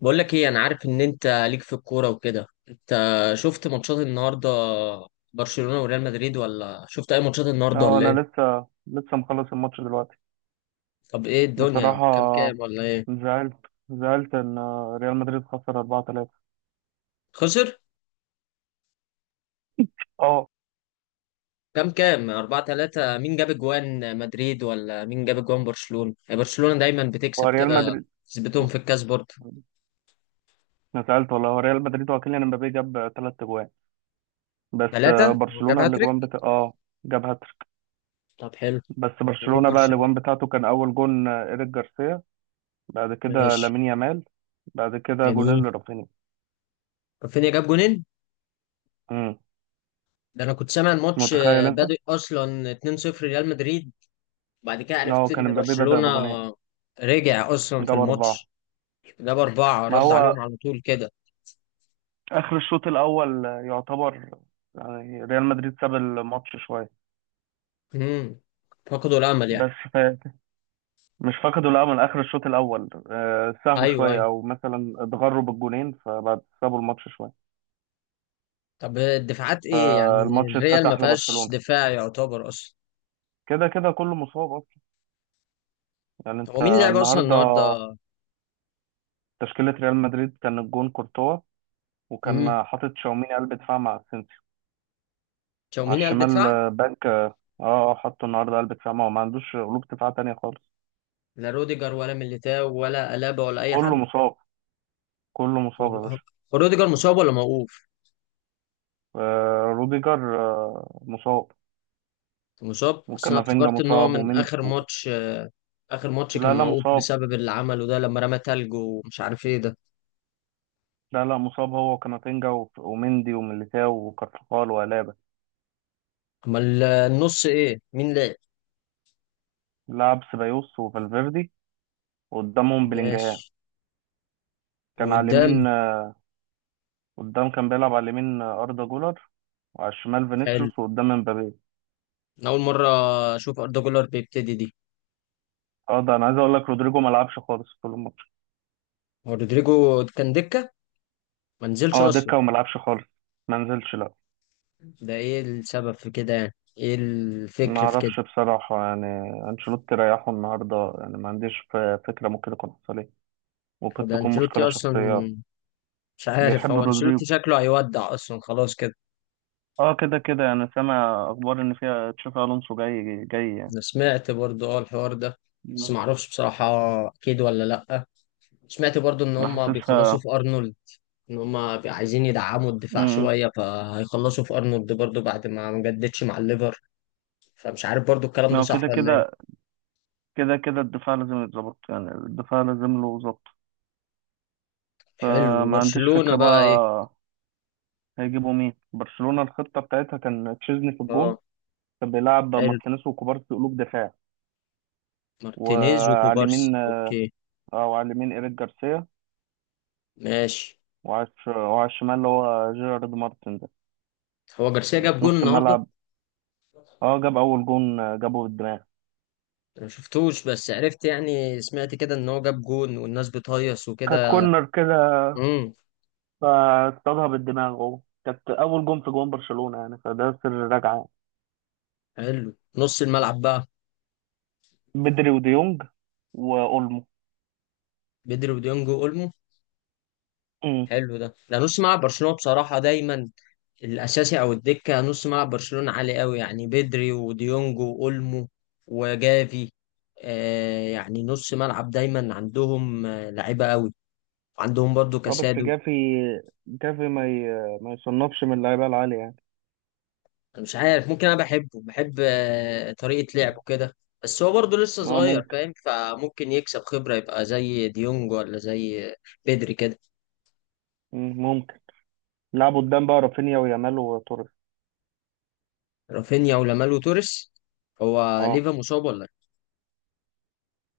بقول لك ايه، انا عارف ان انت ليك في الكوره وكده. انت شفت ماتشات النهارده؟ برشلونه وريال مدريد، ولا شفت اي ماتشات النهارده اه، ولا انا ايه؟ لسه مخلص الماتش دلوقتي. طب ايه الدنيا، كام بصراحة، كام ولا ايه؟ زعلت زعلت ان ريال مدريد خسر 4-3. خسر اه. كام كام؟ 4-3. مين جاب اجوان مدريد ولا مين جاب اجوان برشلونه؟ يعني برشلونه دايما هو بتكسب ريال كده، مدريد. تثبتهم في الكاس برضه. انا زعلت والله، هو ريال مدريد وكيليان امبابي جاب ثلاث اجوان. بس 3، جاب برشلونة هاتريك. الاجوان اه. جاب هاتريك. طب حلو. بس ومين برشلونة بقى الاجوان برشلونه؟ بتاعته كان اول جون ايريك جارسيا. بعد كده ماشي. لامين يامال. بعد كده جونين جميل. لرافينيا. رافينيا جاب جونين. امم. ده انا كنت سامع الماتش متخيل انت؟ بادئ اصلا 2-0 ريال مدريد، بعد كده اه، عرفت كان ان امبابي بدأ برشلونة بجونين. رجع اصلا في جاب اربعة. الماتش. جاب اربعة، ما رد عليهم هو على طول كده. اخر الشوط الاول يعتبر، يعني ريال مدريد ساب الماتش شويه. امم فقدوا الامل يعني. بس مش فقدوا الامل اخر الشوط الاول، ساهوا ايوه شويه ايوه، او مثلا اتغروا بالجونين، فبعد سابوا الماتش شويه. طب الدفاعات ايه يعني؟ فالماتش الريال ما اتفتح فيهاش لبرشلونه. دفاع يعتبر اصلا. كده كده كله مصاب اصلا. يعني انت هو مين لعب اصلا النهارده، النهارده؟ تشكيله ريال مدريد كان الجون كورتوا. امم وكان حاطط شاوميني قلب دفاع مع اسينسيو على تشاوميني قلب الشمال دفاع؟ باك اه. حطه النهارده قلب دفاع، ما هو ما عندوش قلوب دفاع تانية خالص. لا روديجر ولا ميليتاو ولا الابا ولا اي كله حد؟ مصاب. كله مصاب يا باشا. هو روديجر مصاب ولا موقوف؟ آه، روديجر مصاب. مصاب، اصل انا وكامافينجا افتكرت ان هو مصاب من ومند اخر ماتش. اخر ماتش كان لا، لا، موقوف مصاب. بسبب اللي عمله ده لما رمى تلج ومش عارف ايه ده. لا، لا، مصاب هو وكامافينجا ومندي وميليتاو وكارفخال وألابا. امال النص ايه، مين لعب؟ لعب سيبايوس وفالفيردي، وقدامهم بلينجهام. ماشي. كان على وقدام؟ اليمين قدام كان بيلعب على اليمين أردا جولر. وعلى الشمال حلو. فينيسيوس، وقدام مبابي. انا اول مره اشوف اردا جولر بيبتدي دي. اه، ده انا عايز اقول لك، رودريجو ما لعبش خالص طول الماتش. هو رودريجو كان دكه، ما نزلش اه، اصلا؟ دكة وما لعبش خالص. ما نزلش لا. ده ايه السبب في كده يعني، ايه ما الفكر في كده؟ اعرفش بصراحة يعني. انشيلوتي ريحه النهارده، يعني ما عنديش فكرة ممكن يكون حصل ايه. وقد وده تكون انشيلوتي مشكلة اصلا، شخصية. مش عارف بيحب هو رودريجو. انشيلوتي شكله هيودع اصلا خلاص كده. اه، كده كده انا سامع اخبار ان فيها تشافي الونسو جاي جاي يعني. انا سمعت برضو اه الحوار ده، بس مم. معرفش بصراحه اكيد ولا لا. سمعت برضو ان انا هم بيخلصوا حاسسها. في ارنولد، ان هم عايزين يدعموا الدفاع امم. شويه فهيخلصوا في ارنولد برضو بعد ما جددش مع الليفر، فمش عارف برضو الكلام ده هو صح كده ولا ايه. كده كده كده الدفاع لازم يتظبط، يعني الدفاع لازم له ظبط. حلو، فما عنديش وبرشلونه فكرة بقى ايه؟ بقى. هيجيبوا مين برشلونة؟ الخطة بتاعتها كان تشيزني في الجون. اه. كان بيلعب حلو. ماركينيز وكوبارسي قلوب دفاع. مارتينيز وعلى وكوبارسي، اليمين اوكي. او على اليمين ايريك جارسيا. ماشي. وعلى الشمال اللي هو جيرارد مارتن ده. هو جارسيا جاب وفي جون نص النهارده؟ الملعب، اه جاب اول جون جابه بالدماغ. انا ما شفتوش، بس عرفت يعني، سمعت كده ان هو جاب جون والناس بتهيص كانت وكده. كورنر كده. امم. فاصطادها بالدماغ، هو كانت اول جون في جون برشلونة يعني، فده سر الرجعة. حلو. نص الملعب بقى؟ بدري وديونج واولمو. بدري وديونج واولمو. امم. حلو. ده نص ملعب برشلونه بصراحه، دايما الاساسي او الدكه نص ملعب برشلونه عالي قوي، يعني بدري وديونج واولمو وجافي، آه، يعني نص ملعب دايما عندهم آه لعيبه قوي. عندهم برضو اه، بس كاسادو. جافي ما يصنفش من اللعيبة العالية يعني. انا مش عارف، ممكن انا بحبه، بحب آه طريقه لعبه كده، بس هو برضو لسه اه، صغير ممكن. فاهم، فممكن يكسب خبره يبقى زي ديونج ولا زي بدري كده. ممكن. لعبوا قدام بقى رافينيا ويامال وتوريس. رافينيا ولامال وتوريس. هو اه، ليفا مصاب ولا إيه؟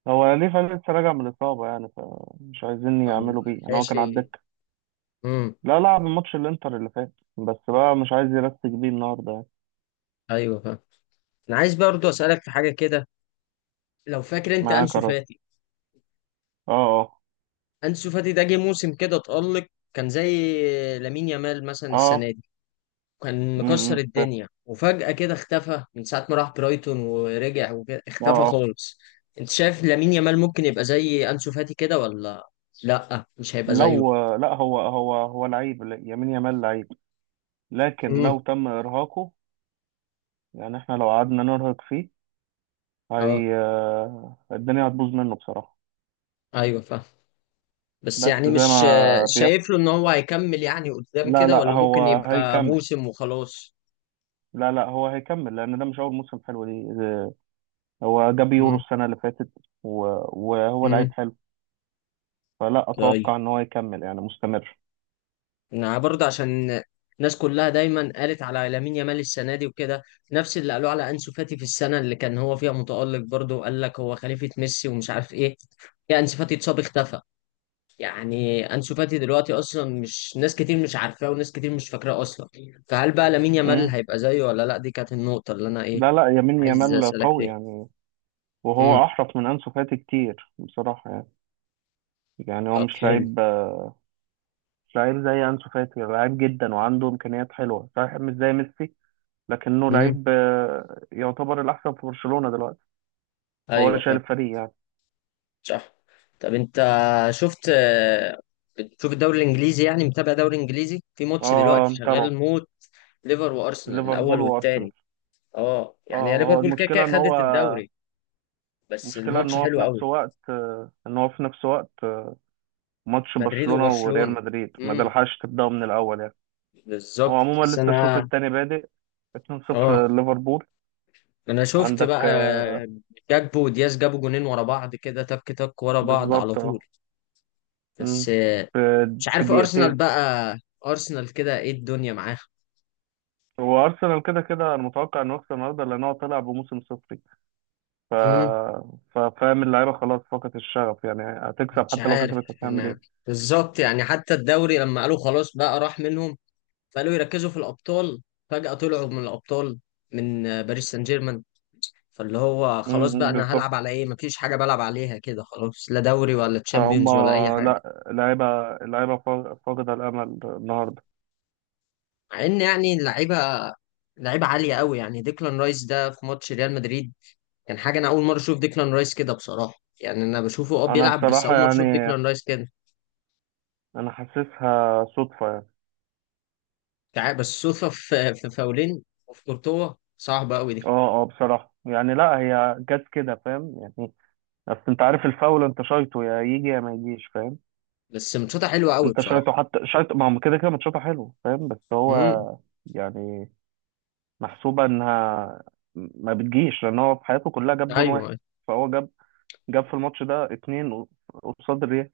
هو ليفا لسه راجع من الإصابة، يعني فمش عايزين فما يعملوا بيه، يعني هو لحقش. كان على الدكة. امم. لا، لعب ماتش الإنتر اللي فات، بس بقى مش عايز يرسك بيه النهاردة يعني. ايوه فاهم. انا عايز برضو اسالك في حاجه كده. لو فاكر انت معاه انسو كرات. فاتي، اه. اه. انسو فاتي ده جه موسم كده اتألق، كان زي لامين يامال مثلا السنه اه. دي، كان مكسر امم، فاهم. الدنيا وفجأة كده اختفى من ساعه ما راح برايتون ورجع وكده اه، اختفى اه. خالص. انت شايف لامين يامال ممكن يبقى زي انسو فاتي كده ولا لا، مش هيبقى زيه؟ لو لا هو لعيب، يمين يامال لعيب. لكن امم. لو تم ارهاقه، يعني احنا لو قعدنا نرهق فيه، اه هي الدنيا هتبوظ منه بصراحة. ايوه فاهم. بس بس يعني زي مش ما بيحصل. شايف له ان هو هيكمل يعني قدام لا، كده لا، ولا ممكن هو يبقى هيكمل. موسم وخلاص؟ لا، لا، هو هيكمل، لان ده مش اول موسم حلو دي. هو جاب يورو امم. السنة اللي فاتت. و- وهو لعيب امم. حلو. فلا طيب. اتوقع ان هو يكمل، يعني مستمر. يعني برضه عشان الناس كلها دايما قالت على لامين يامال السنه دي وكده، نفس اللي قالوه على انسو فاتي في السنه اللي كان هو فيها متالق برضه، وقال لك هو خليفه ميسي ومش عارف ايه، يا انسو فاتي اتصاب اختفى. يعني انسو فاتي دلوقتي اصلا مش ناس كتير مش عارفاه، وناس كتير مش فاكراه اصلا. فهل بقى لامين يامال امم. هيبقى زيه ولا لا؟ دي كانت النقطه اللي انا ايه لا، لا، يمين عايز يامال اسالك قوي فيها. يعني. امم. وهو احرف من انسو فاتي كتير بصراحة يعني. يعني هو طب مش حلو. لعيب. مش لعيب زي أنسو فاتي. لعيب جدا وعنده إمكانيات حلوة صحيح، مش زي ميسي، لكنه امم. لعيب، يعتبر الأحسن في برشلونة دلوقتي. هو اللي ايوه. شايل الفريق يعني. صح. طب انت شفت، بتشوف الدوري الانجليزي؟ يعني متابع دوري انجليزي؟ في اه، ماتش دلوقتي شغال متابعه. موت، ليفر وارسنال، ليفربول الاول وأرسنال. والتاني. اه اه، يعني يا هو ليفربول كده كده المشكلة إن هو خدت الدوري، بس المشكلة إن الماتش هو في حلو نفس قوي. وقت آه، إن هو في نفس وقت آه، ماتش مدريد برشلونة وريال وبرشلونة. مدريد، ما امم. دلحقش تبدأه من الأول يعني. هو بالظبط. عموما بس لسه الشوط انا التاني بادئ. اه، 2-0 ليفربول. انا شفت عندك بقى جاكبو ودياز جابوا جونين ورا بعض كده، تك تك ورا بعض على بالظبط طول. اه. بس مم. في مش في عارف ارسنال دقيقتين. بقى، ارسنال كده ايه الدنيا معاها؟ هو ارسنال كده كده، انا متوقع انه يخسر النهارده، لان هو طلع بموسم صفري. ف... فاهم، اللعيبه خلاص فقدت الشغف، يعني هتكسب. مش حتى لو عارف كسبت هتعمل انا ايه؟ بالظبط يعني، حتى الدوري لما قالوا خلاص بقى راح منهم، فقالوا يركزوا في الابطال، فجأة طلعوا من الابطال، من باريس سان جيرمان. فاللي هو خلاص بقى امم، انا بالظبط. هلعب على ايه؟ مفيش حاجة بلعب عليها كده خلاص، لا دوري ولا فهم. تشامبيونز ولا اي حاجة. لا، لعيبه، فاقده الامل النهارده. مع ان يعني اللعيبة، لعيبة عالية قوي، يعني ديكلان رايس ده في ماتش ريال مدريد كان حاجة، انا اول مرة اشوف ديكلان رايس كده بصراحة. يعني انا بشوفه اه انا بيلعب، بس بصراحه اول مرة يعني، اشوف ديكلان رايس كده. انا حاسسها صدفه يعني. بس صدفة في فاولين وفي كورتوا صعبة قوي دي. اه، اه، بصراحه يعني، لا هي جت كده، فاهم يعني. بس انت عارف، الفاول انت شايطه، يا يجي يا ما يجيش، فاهم. بس ماتشاتها حلوه قوي انت بصراحه. شايطه، حتى شايطه، ما هو كده كده ماتشاته حلو، فاهم، بس هو امم. يعني محسوبة انها ما بتجيش، لان هو في حياته كلها جاب جون واحد. ايوه. فهو جاب في الماتش ده اتنين، قصاد الريال.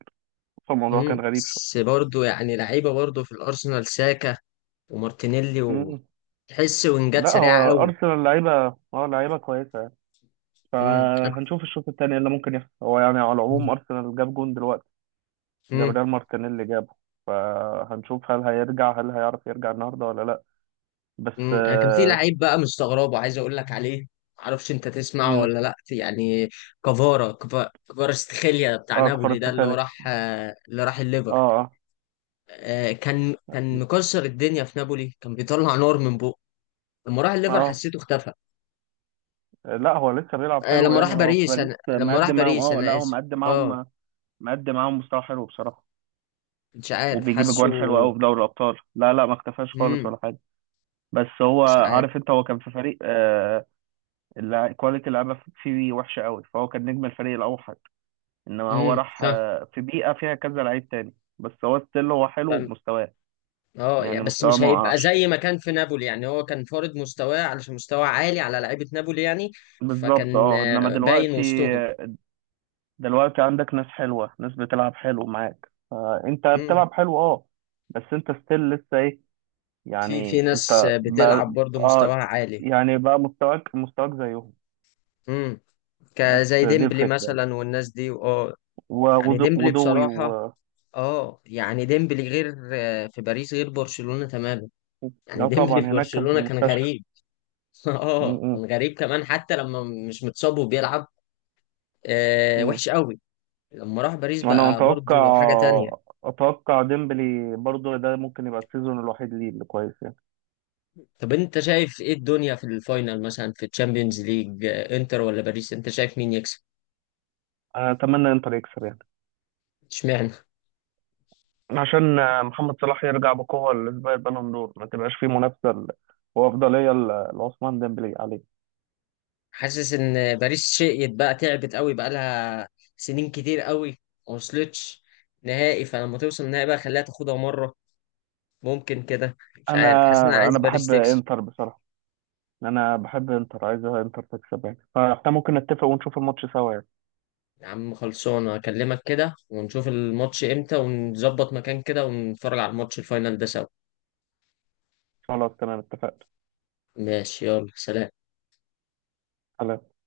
فالموضوع امم. كان غريب شوية. بس برضه يعني لعيبه برضه في الارسنال، ساكا ومارتينيلي، مم. وتحس وينجات لا، هو سريعه قوي. ارسنال لعيبة. اه، لعيبة كويسة يعني. امم. فهنشوف الشوط التاني إيه اللي ممكن يحصل. هو يعني على العموم ارسنال جاب جون دلوقتي. امم. جابريال مارتينيلي جابه. فهنشوف هل هيرجع، هل هيعرف يرجع النهارده ولا لا. بس انا كان في اه. لعيب بقى مستغربه عايز اقول لك عليه، معرفش انت تسمعه مم. ولا لا يعني. كفارا استخيليا بتاع نابولي كفارة ده، اللي هو سخالي. راح اللي راح اه، الليفر. اه. كان مكسر الدنيا في نابولي، كان بيطلع نار من بقه. لما راح الليفر اه. حسيته اختفى. لا، هو لسه بيلعب آه حلو لما راح يعني. هو في باريس، باريس انا لما راح مقدم معاهم. باريس اه، لا، انا هو اسف، مقدم اه معاهم. مقدم معاهم مستوى حلو بصراحة. مش عارف وبيجيب حاسه. اجوان حلوة قوي في دوري الابطال. لا، لا، ما اختفاش خالص امم. ولا حاجة. بس هو، مش عارف. عارف انت، هو كان في فريق كواليتي اللعيبة فيه وحشة قوي، فهو كان نجم الفريق الاوحد. انما هو راح فاهم. في بيئة فيها كذا لعيب تاني، بس هو ستيل هو حلو فاهم. بمستواه. اه يعني يعني بس مستواه مش ما هيبقى وقعش. زي ما كان في نابولي يعني، هو كان فارض مستواه علشان مستوى عالي على لعيبة نابولي يعني، بالظبط فكان اه. انما باين دلوقتي، وسطهم. دلوقتي عندك ناس حلوة، ناس بتلعب حلو معاك، فأنت امم. بتلعب حلو اه. بس أنت ستيل لسه إيه، في يعني ناس أنت بقى، بتلعب برضه اه، مستواها عالي. يعني بقى مستواك زيهم. امم. كزي بس دي ديمبلي الفكرة. مثلا والناس دي، اه يعني وغدو- ديمبلي وضوي و بصراحة، اه يعني ديمبلي غير في باريس، غير برشلونة تماما. يعني لا طبعا، ديمبلي في هناك كان في برشلونة كان المستشفى. غريب. م- اه م- كان غريب كمان حتى لما مش متصاب وبيلعب، آه م. وحش قوي. لما راح باريس وأنا بقى أتوقع برضو حاجة تانية. أتوقع ديمبلي برضو، ده ممكن يبقى السيزون الوحيد ليه اللي كويس يعني. طب انت شايف ايه الدنيا في الفاينل، مثلا في الشامبيونز ليج، انتر ولا باريس؟ انت شايف مين يكسب؟ أنا أتمنى إنتر يكسب يعني، اشمعنى؟ عشان محمد صلاح يرجع بقوة لسباق البالون دور، ما تبقاش فيه منافسة وأفضلية لعثمان ديمبلي عليه. حاسس ان باريس شقيت بقى، تعبت قوي، بقى لها سنين كتير قوي ما وصلتش نهائي، فلما توصل النهائي بقى خليها تاخدها مرة، ممكن كده. مش أنا عارف، حاسس ان انا عايز أنا باريس بحب تكسب. إنتر بصراحة. أنا بحب إنتر، عايز إنتر تكسب يعني. فإحنا ممكن نتفق ونشوف الماتش سوا يعني. يا عم خلصانة، أكلمك كده ونشوف الماتش إمتى ونظبط مكان كده، ونتفرج على الماتش الفاينل ده سوا. خلاص، تمام، اتفقنا. ماشي، يلا سلام.